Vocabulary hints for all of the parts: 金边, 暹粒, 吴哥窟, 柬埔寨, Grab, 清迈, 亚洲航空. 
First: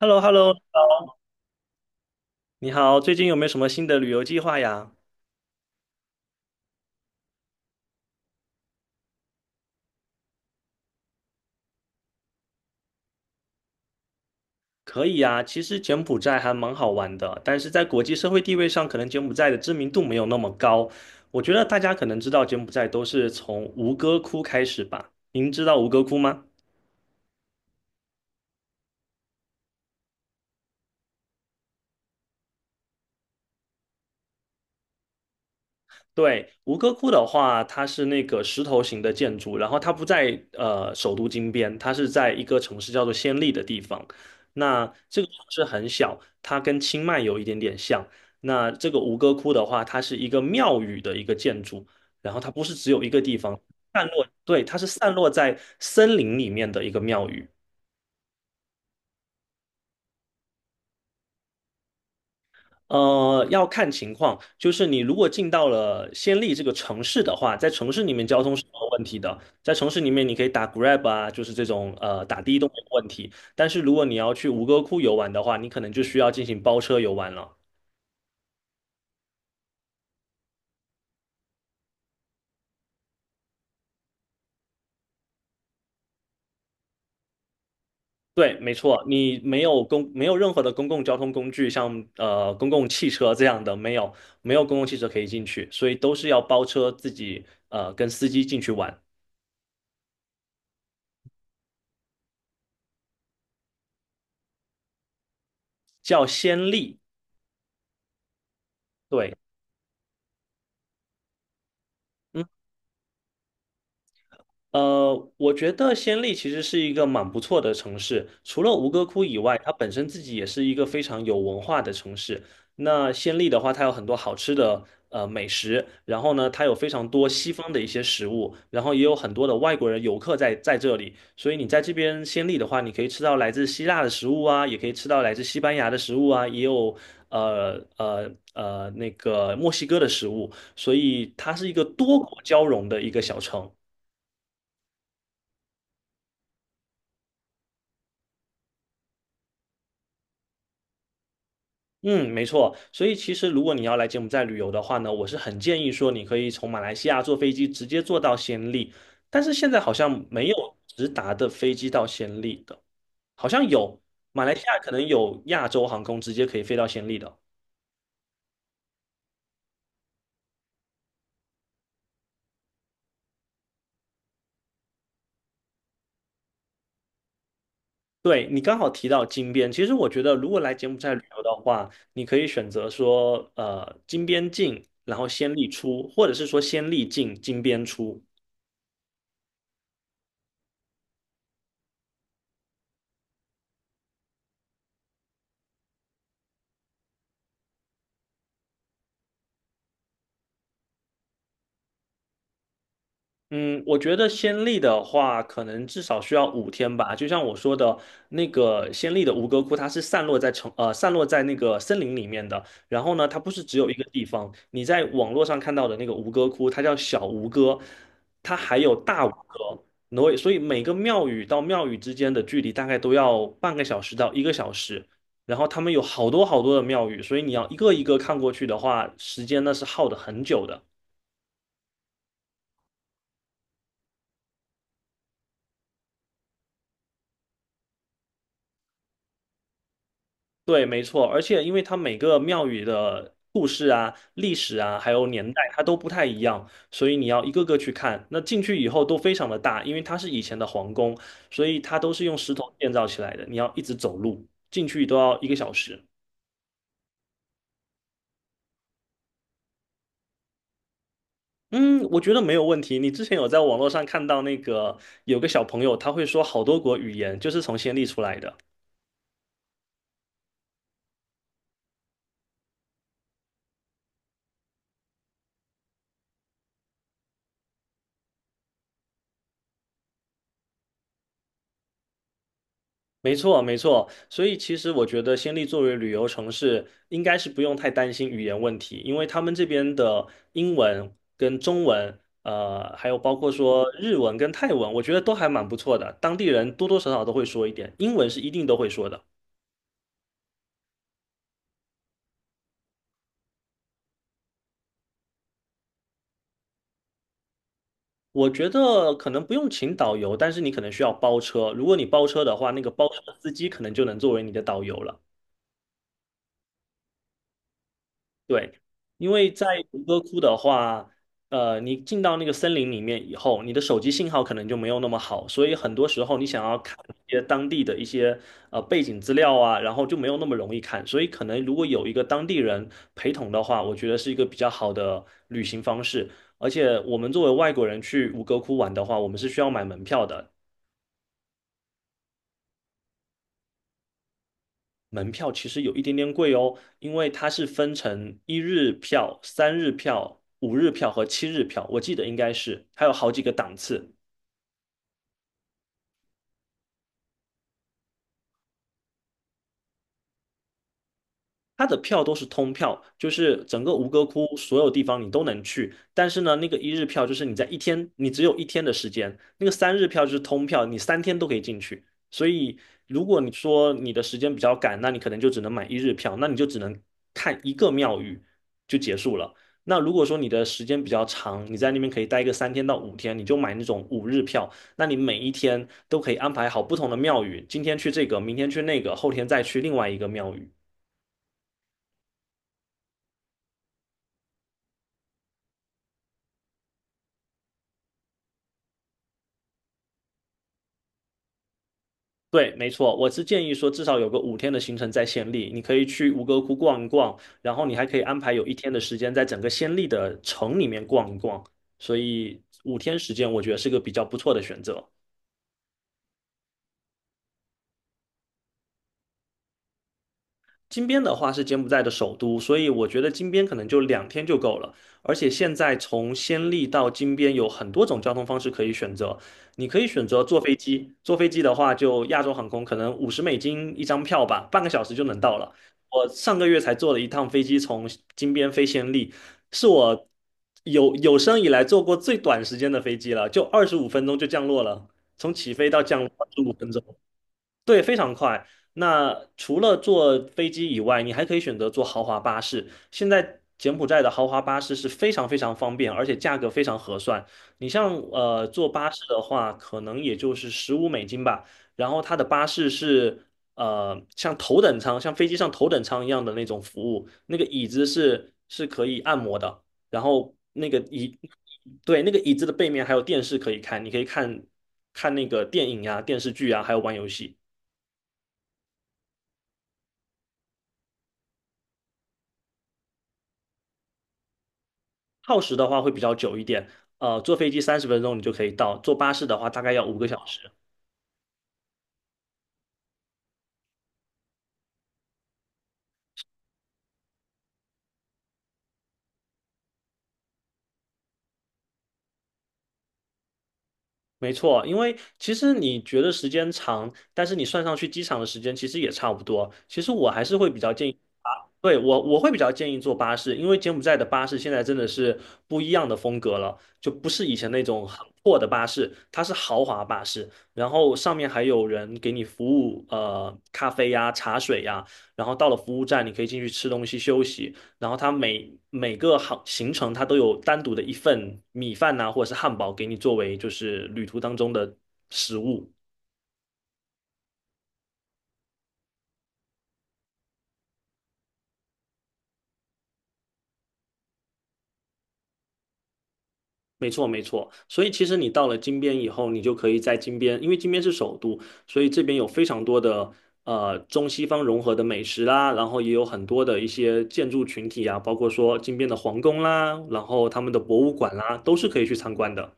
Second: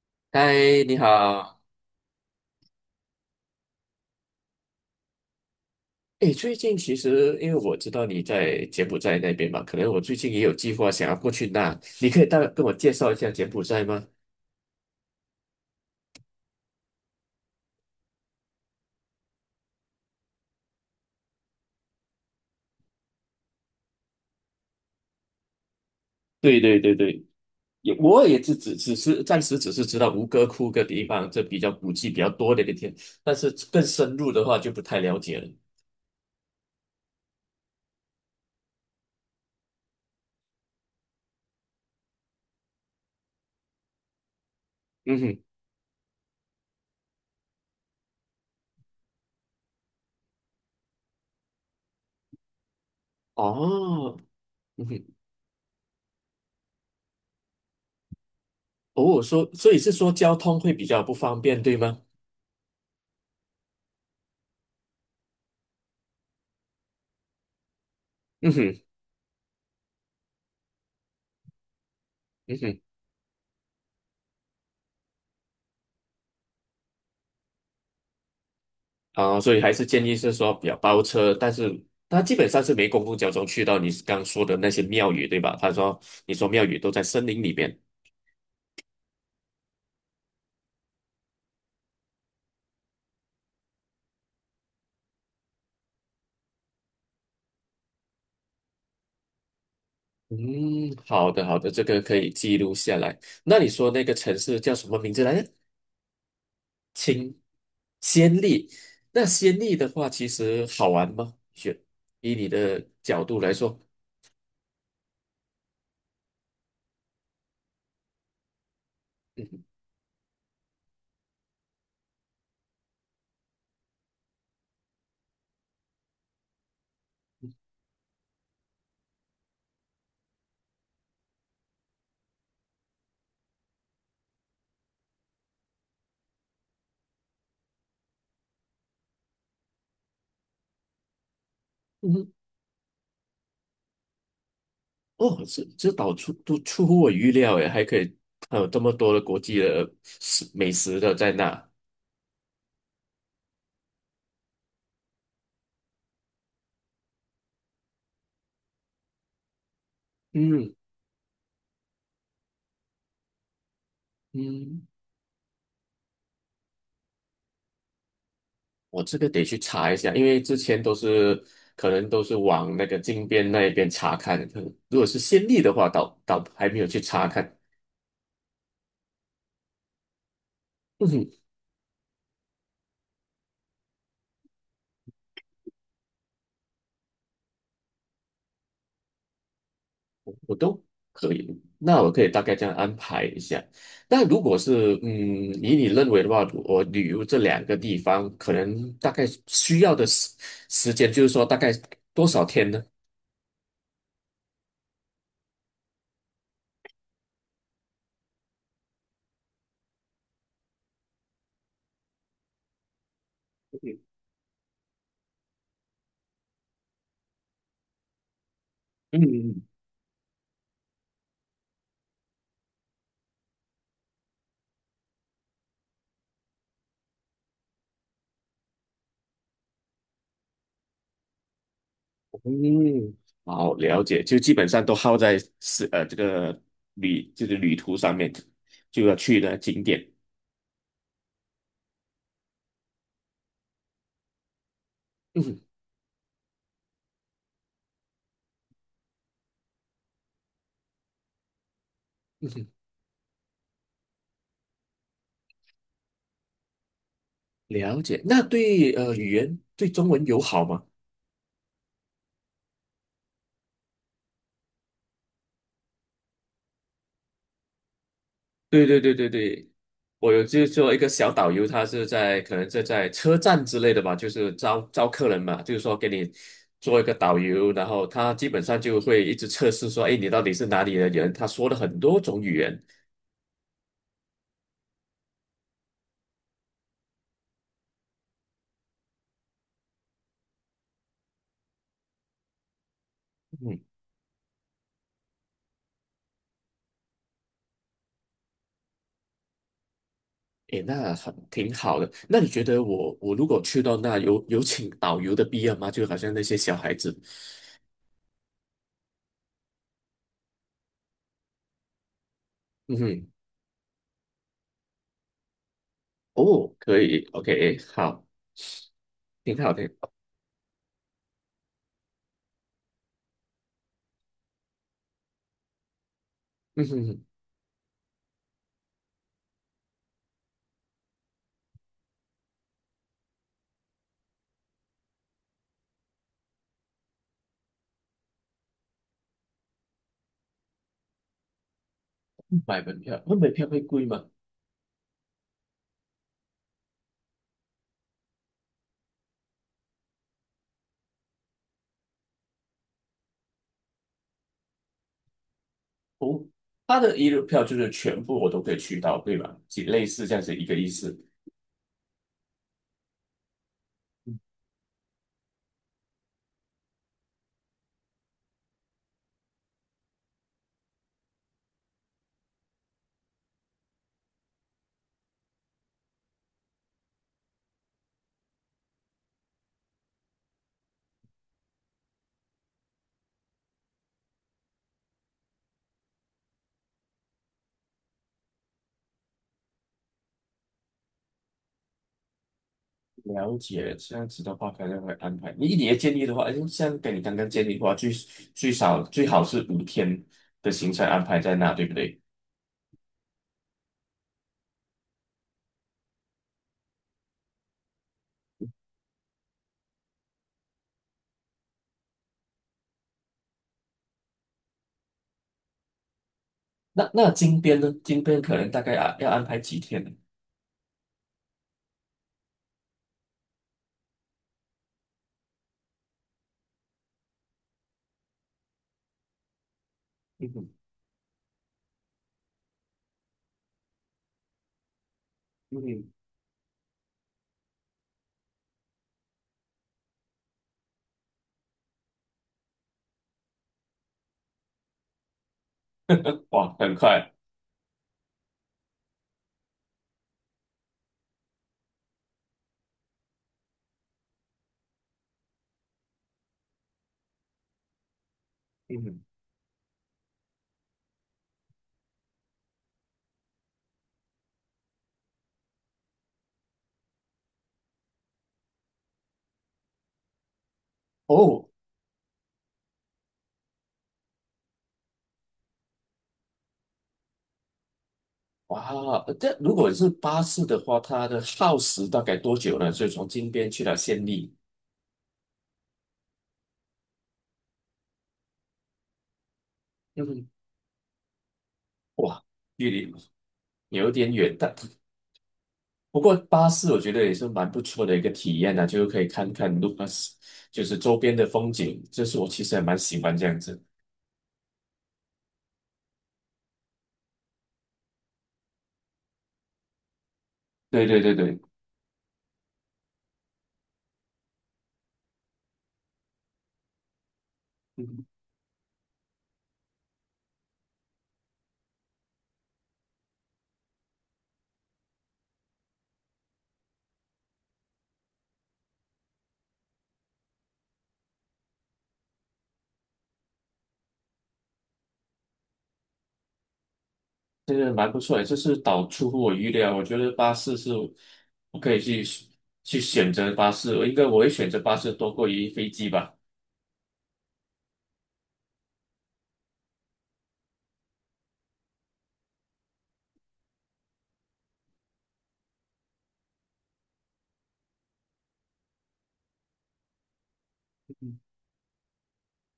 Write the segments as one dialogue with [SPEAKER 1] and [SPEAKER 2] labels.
[SPEAKER 1] h e l l o h e l l o。
[SPEAKER 2] 嗨，你好。
[SPEAKER 1] 你好，最近有没有什么新的旅游计划呀？
[SPEAKER 2] 诶，最近其实因为我知道你在柬埔寨那边嘛，可能我最近也有计划想要过去那，你可以大概跟我介绍一下柬埔寨吗？
[SPEAKER 1] 可以呀，其实柬埔寨还蛮好玩的，但是在国际社会地位上，可能柬埔寨的知名度没有那么高。我觉得大家可能知道柬埔寨都是从吴哥窟开始吧？您知道吴哥窟吗？
[SPEAKER 2] 对对对对，我也只是暂时只是知道吴哥窟个地方，这比较古迹比较多的一个地方，但是更深入的话就不太了解了。
[SPEAKER 1] 对，吴哥窟的话，它是那个石头型的建筑，然后它不在首都金边，它是在一个城市叫做暹粒的地方。那
[SPEAKER 2] 嗯
[SPEAKER 1] 这个城
[SPEAKER 2] 哼。
[SPEAKER 1] 市很小，它跟清迈有一点点像。那这个吴哥窟的话，它是一个庙宇的一个建筑，然后它不是只有一个地方散
[SPEAKER 2] 哦。
[SPEAKER 1] 落，对，它
[SPEAKER 2] 嗯
[SPEAKER 1] 是
[SPEAKER 2] 哼。
[SPEAKER 1] 散落在森林里面的一个庙宇。
[SPEAKER 2] 哦，所以是说交通会比较不方便，对吗？
[SPEAKER 1] 要看情况，就是你如果进到了暹粒这个城市的话，在城市里面交
[SPEAKER 2] 嗯
[SPEAKER 1] 通是没
[SPEAKER 2] 哼。
[SPEAKER 1] 有问题的，在城市里面你可以打 Grab 啊，就是这种打的
[SPEAKER 2] 嗯
[SPEAKER 1] 都没
[SPEAKER 2] 哼。
[SPEAKER 1] 有问题。但是如果你要去吴哥窟游玩的话，你可能就需要进行包车游玩了。
[SPEAKER 2] 啊，所以还是建议是说比较包车，但是它基本上是没公共交通去到你刚说的那些庙宇，对吧？你说庙宇都在森林里边。
[SPEAKER 1] 对，没错，你没有任何的公共交通工具，像公共汽车这样的，没有公共汽车可以进去，所以都是要包车自己跟司机进去玩，
[SPEAKER 2] 嗯，好的好的，这个可以记录下来。那你说那个城市叫什么名字来着？
[SPEAKER 1] 叫暹粒。
[SPEAKER 2] 清暹粒。那
[SPEAKER 1] 对。
[SPEAKER 2] 暹粒的话，其实好玩吗？以
[SPEAKER 1] 嗯。
[SPEAKER 2] 你的角度来说。
[SPEAKER 1] 我觉得暹粒其实是一个蛮不错的城市，除了吴哥窟以外，
[SPEAKER 2] 嗯。
[SPEAKER 1] 它本身自己也是一个非常有文化的城市。那暹粒的话，它有很多好吃的美食，然后呢，它有非常多西方的一些食物，然后也有很多的外国人游客在这里，所以你在这边暹粒的话，你可以吃到来自希腊的食物啊，也可以吃到来自西班牙的食物啊，也有那个墨西哥的食物，所以它是一个多
[SPEAKER 2] 嗯。
[SPEAKER 1] 国交融的一个小城。
[SPEAKER 2] 哦，这岛出都出乎我预料诶，还可以，还有这么多的国际的美食的在那。
[SPEAKER 1] 嗯，没错。所以其实如果你要来柬埔寨旅游的话呢，我是很建议说你可以从马来西亚坐飞机直接坐到暹粒，但是现在好像没
[SPEAKER 2] 嗯。
[SPEAKER 1] 有直达的飞机到暹粒的，好像有马来西亚
[SPEAKER 2] 嗯，
[SPEAKER 1] 可能有亚洲航空直接可以飞到暹粒的。
[SPEAKER 2] 我这个得去查一下，因为之前都是可能都是往那个金边那一边查看，可能如果是先例的话，倒还没有去查看。
[SPEAKER 1] 对，你刚好提到金边，其实我觉得如果来柬埔寨旅
[SPEAKER 2] 嗯，
[SPEAKER 1] 游的话，你可以选择说金边进，然后暹粒出，或者是说暹粒进金边出。
[SPEAKER 2] 我都可以，那我可以大概这样安排一下。那如果是，以你认为的话，我旅游这两个地方，可能大概需要的时间，就是说大概多少天呢？
[SPEAKER 1] 嗯，我觉得先例的话，可能至少需要五天吧。就像我说的，那个先例的吴哥窟，它是散落在那个森林里面的。然后呢，它不是只有一个
[SPEAKER 2] 嗯。
[SPEAKER 1] 地方。你在网络上看到的那个吴哥窟，它叫小吴哥，它还有大吴
[SPEAKER 2] 嗯。
[SPEAKER 1] 哥。然后所以每个庙宇到庙宇之间的距离大概都要半个小时到一个小时。然后他们有好多好多的庙宇，所以你要一个一个看过去的话，时间呢是耗的很久的。
[SPEAKER 2] 嗯，好，了解，就基本上都耗在是这个旅途上面，就要去的景点。
[SPEAKER 1] 对，没错，而且因为它每个庙宇的故事啊、历史啊，还有年代，
[SPEAKER 2] 嗯。
[SPEAKER 1] 它都不太一样，所以你要一个个去看。那进去以后都非常的大，因为它是以前的皇宫，所以它都是用石
[SPEAKER 2] 嗯，
[SPEAKER 1] 头建造起来的。你要一直走路进去都要一个小时。
[SPEAKER 2] 了解。那对语言对中文友好吗？
[SPEAKER 1] 嗯，我觉得没有问题。你之前有在网络上看到那个有个小朋友，他会说好多国语言，就是从暹粒出来的。
[SPEAKER 2] 对对对对对，我有就做一个小导游，他是在可能是在车站之类的吧，就是招客人嘛，就是说给你做一个导游，然后他基本上就会一直测试说，哎，你到底是哪里的人？他说了很多种语言。
[SPEAKER 1] 没错，没错。所以其实我觉得暹粒作为旅游城市，应该是不用太担心语言问题，因为他们这边的英文跟中文，还有包括
[SPEAKER 2] 嗯。
[SPEAKER 1] 说日文跟泰文，我觉得都还蛮不错的。当地人多多少少都会说一点，英文是一定都会说的。
[SPEAKER 2] 诶，那很挺好的。那你觉得我如果去到那有请导游的必要吗？就好像那些小孩子。
[SPEAKER 1] 我觉得可能不用请导游，但是你可能需要包车。如果你包车的话，那个
[SPEAKER 2] 嗯
[SPEAKER 1] 包车
[SPEAKER 2] 哼。
[SPEAKER 1] 司机可能就能作为你的导游了。
[SPEAKER 2] 哦，可以，OK，好，
[SPEAKER 1] 对，因为
[SPEAKER 2] 挺
[SPEAKER 1] 在
[SPEAKER 2] 好的。
[SPEAKER 1] 吴哥窟的话，你进到那个森林里面以后，你的手机信号可能就没有那么好，所以很多时候你想要
[SPEAKER 2] 嗯
[SPEAKER 1] 看
[SPEAKER 2] 哼。
[SPEAKER 1] 一些当地的一些背景资料啊，然后就没有那么容易看，所以可能如果有一个当地人陪同的话，我觉得是一个比较好的旅行方式。而且我们作为外国人去吴哥窟玩的话，我们是需要买门票的，
[SPEAKER 2] 买门票，那门票会贵吗？
[SPEAKER 1] 门票其实有一点点贵哦，因为它是分成一日票、三日票、五日票和七日票，我记得应该是，还有好几个档次。
[SPEAKER 2] 哦，他的一日票就是全部我都可以去到，对吧？几类似这样子一个意思。
[SPEAKER 1] 它的票都是通票，就是整个吴哥窟所有地方你都能去。但是呢，那个一日票就是你在一天，你只有一天的时间；那个三日票就是通票，你三天都可以进去。所以，如果你说你的时间比较赶，那你可能就只能买一日票，那你就只能看一个庙宇就结束了。那如果说你的时间比较长，你在那边可以待个3天到5天，你就买那种五日票。那你每一天都可以安排好不同的庙宇，今天去这个，明天去那个，后天再去另外一个庙宇。
[SPEAKER 2] 了解，这样子的话可能会安排。你的建议的话，诶像跟你刚刚建议的话，最少最好是五天的行程安排在那，对不对？
[SPEAKER 1] 对，没错，我是建议说至少有个五天的行程在暹粒，你可以去吴哥窟逛一逛，然后你还可以安排有一天的时间在整个暹粒的城里面逛一逛，所以五天时间我觉得是个比较不错的选择。
[SPEAKER 2] 那那金边呢？金边可能大概啊要安排几天呢？
[SPEAKER 1] 金边的话是柬埔寨的首都，所以我觉得金边可能就两天就够了。而且现在从暹粒到金边有很多种交通方式可以选择，你可以选择
[SPEAKER 2] 嗯
[SPEAKER 1] 坐
[SPEAKER 2] 哼。
[SPEAKER 1] 飞机，坐飞机的话就亚洲航空可能五十美金一张票吧，半个小时就能到了。
[SPEAKER 2] 嗯哼。
[SPEAKER 1] 我上个月才坐了一趟飞机从金边飞暹粒，是我有生以来坐过最短时间的飞机了，就二十五分钟就降落了，从起飞到降落二十五
[SPEAKER 2] 哇，
[SPEAKER 1] 分
[SPEAKER 2] 很
[SPEAKER 1] 钟。
[SPEAKER 2] 快。
[SPEAKER 1] 对，非常快。那除了坐飞机以外，你还可以选择坐豪华巴士。现在柬埔寨的豪华巴士是非常非常方便，而且价格非常合算。你像坐
[SPEAKER 2] 嗯
[SPEAKER 1] 巴
[SPEAKER 2] 哼。
[SPEAKER 1] 士的话，可能也就是15美金吧。然后它的巴士是像头等舱，像飞机上头等舱一样的那种服务，那个椅子是可以按摩的，然后那个椅，
[SPEAKER 2] 哦！
[SPEAKER 1] 对，那个椅子的背面还有电视可以看，你可以看看那个电影呀、电视剧啊，还有玩游戏。
[SPEAKER 2] 哇，这如果是巴士的话，它的耗时大概多久呢？所以从金边去到暹粒。
[SPEAKER 1] 耗时的话会比较久一点，坐飞机30分钟你就可以到，坐巴士的话大概要五个
[SPEAKER 2] 嗯
[SPEAKER 1] 小
[SPEAKER 2] 哼。
[SPEAKER 1] 时。
[SPEAKER 2] 哇，距离有点远，但不过巴士我觉得也是蛮不错的一个体验呢、就是可以看看路，就是周边的风景，这是我其实还蛮喜欢这样子。
[SPEAKER 1] 没错，因为其实你觉得时间长，但是你算上去机场的时间其实也差不多。其实我还是会比较建
[SPEAKER 2] 对
[SPEAKER 1] 议
[SPEAKER 2] 对对
[SPEAKER 1] 啊，
[SPEAKER 2] 对。
[SPEAKER 1] 对，我会比较建议坐巴士，因为柬埔寨的巴士现在真的是不一样的风格了，就不是以前那种
[SPEAKER 2] 嗯。
[SPEAKER 1] 很破的巴士，它是豪华巴士，然后上面还有人给你服务，咖啡呀、茶水呀，然后到了服务站你可以进去吃东西休息。然后它每个行程它都有单独的一份米饭呐、或者是汉堡给你作为就是旅途当中的食物。
[SPEAKER 2] 这个蛮不错诶，这是倒出乎我预料。我觉得巴士是我可以去选择巴士，我应该我会选择巴士多过于飞机吧。
[SPEAKER 1] 没错，没错。所以其实你到了金边以后，你就可以在金边，因为金边是首都，所以这边有非常多的中西方融合的美食啦，然后也有很多的一些建筑群体啊，包括说金边的皇宫啦，然后他们的博物馆啦，都是可以去参观的。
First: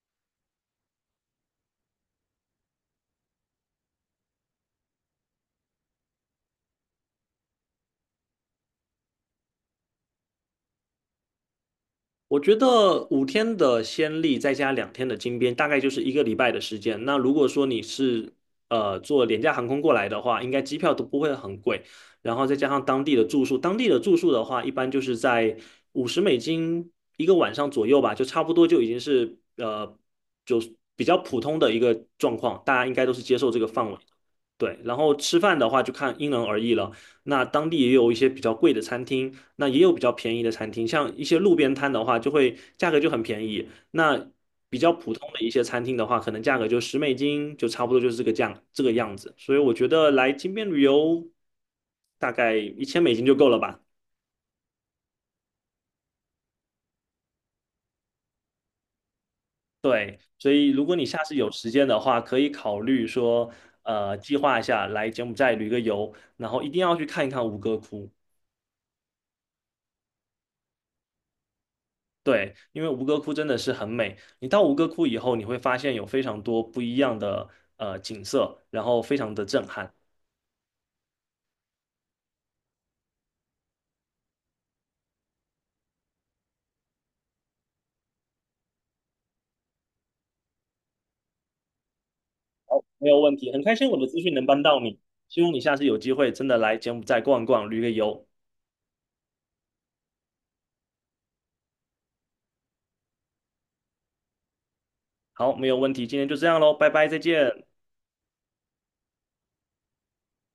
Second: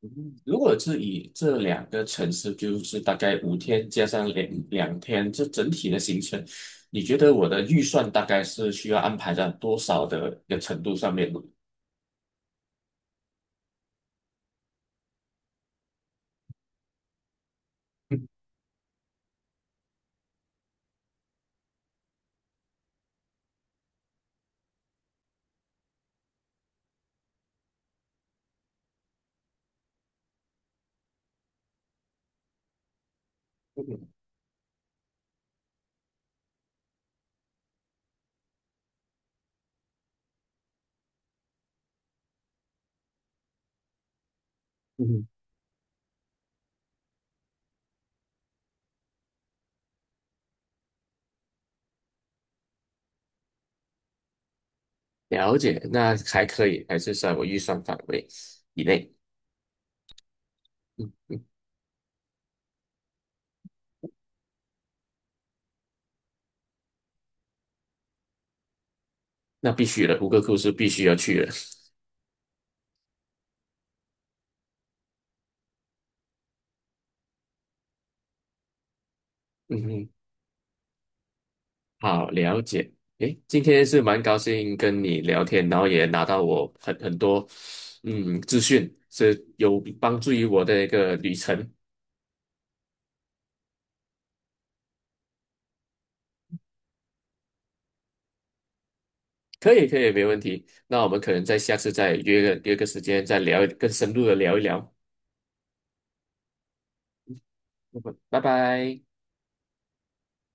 [SPEAKER 2] 嗯，如果是以这两个城市，就是大概五天加上两天，这整体的行程，你觉得我的预算大概是需要安排在多少的一个程度上面呢？
[SPEAKER 1] 我觉得五天的先例再加两天的金边，大概就是一个礼拜的时间。那如果说你是坐廉价航空过来的话，应该机票都不会很贵，然后再加上当地的住宿，当地的住宿的话，一般就是在五十美金一个晚上左右吧，就差不多就已经是就比较普通的一个状况，大家应该都是接受这个范围。
[SPEAKER 2] 嗯。
[SPEAKER 1] 对，然后吃饭的话就看因人而异了。那当地也有一些比较贵的餐厅，那也有比较便宜的餐厅，像一些路边摊的话，就会价格就很便宜。那比较普
[SPEAKER 2] 嗯，
[SPEAKER 1] 通的一些餐厅的话，可能价格就十美金，就差不多就是这个价这个样子。所以我觉得来金边旅游，大概1000美金就够了吧。
[SPEAKER 2] 了解，那还可以，还是在我预算范围以内。
[SPEAKER 1] 对，所以如果你
[SPEAKER 2] 嗯，
[SPEAKER 1] 下次有时间的话，可以考虑说，计划一下来柬埔寨旅个游，然后一定要去看一看吴哥窟。
[SPEAKER 2] 那必须的，胡克库是必须要去的。
[SPEAKER 1] 对，因为吴哥窟真的是很美。你到吴哥窟以后，你会发现有非常多不一样的景色，然后非常的震 撼。
[SPEAKER 2] 嗯，好，了解。诶，今天是蛮高兴跟你聊天，然后也拿到我很多资讯，是有帮助于我的一个旅程。
[SPEAKER 1] 好，没有问题，很开心我的资讯能帮到你，希望你下次有机会真的来柬埔寨逛一逛，旅个游。
[SPEAKER 2] 可以，可以，没问题。那我们可能在下次再约个时间再聊，更深入的聊一聊。
[SPEAKER 1] 好，没有问题，今天就这样喽，拜拜，再见。
[SPEAKER 2] 嗯，拜拜。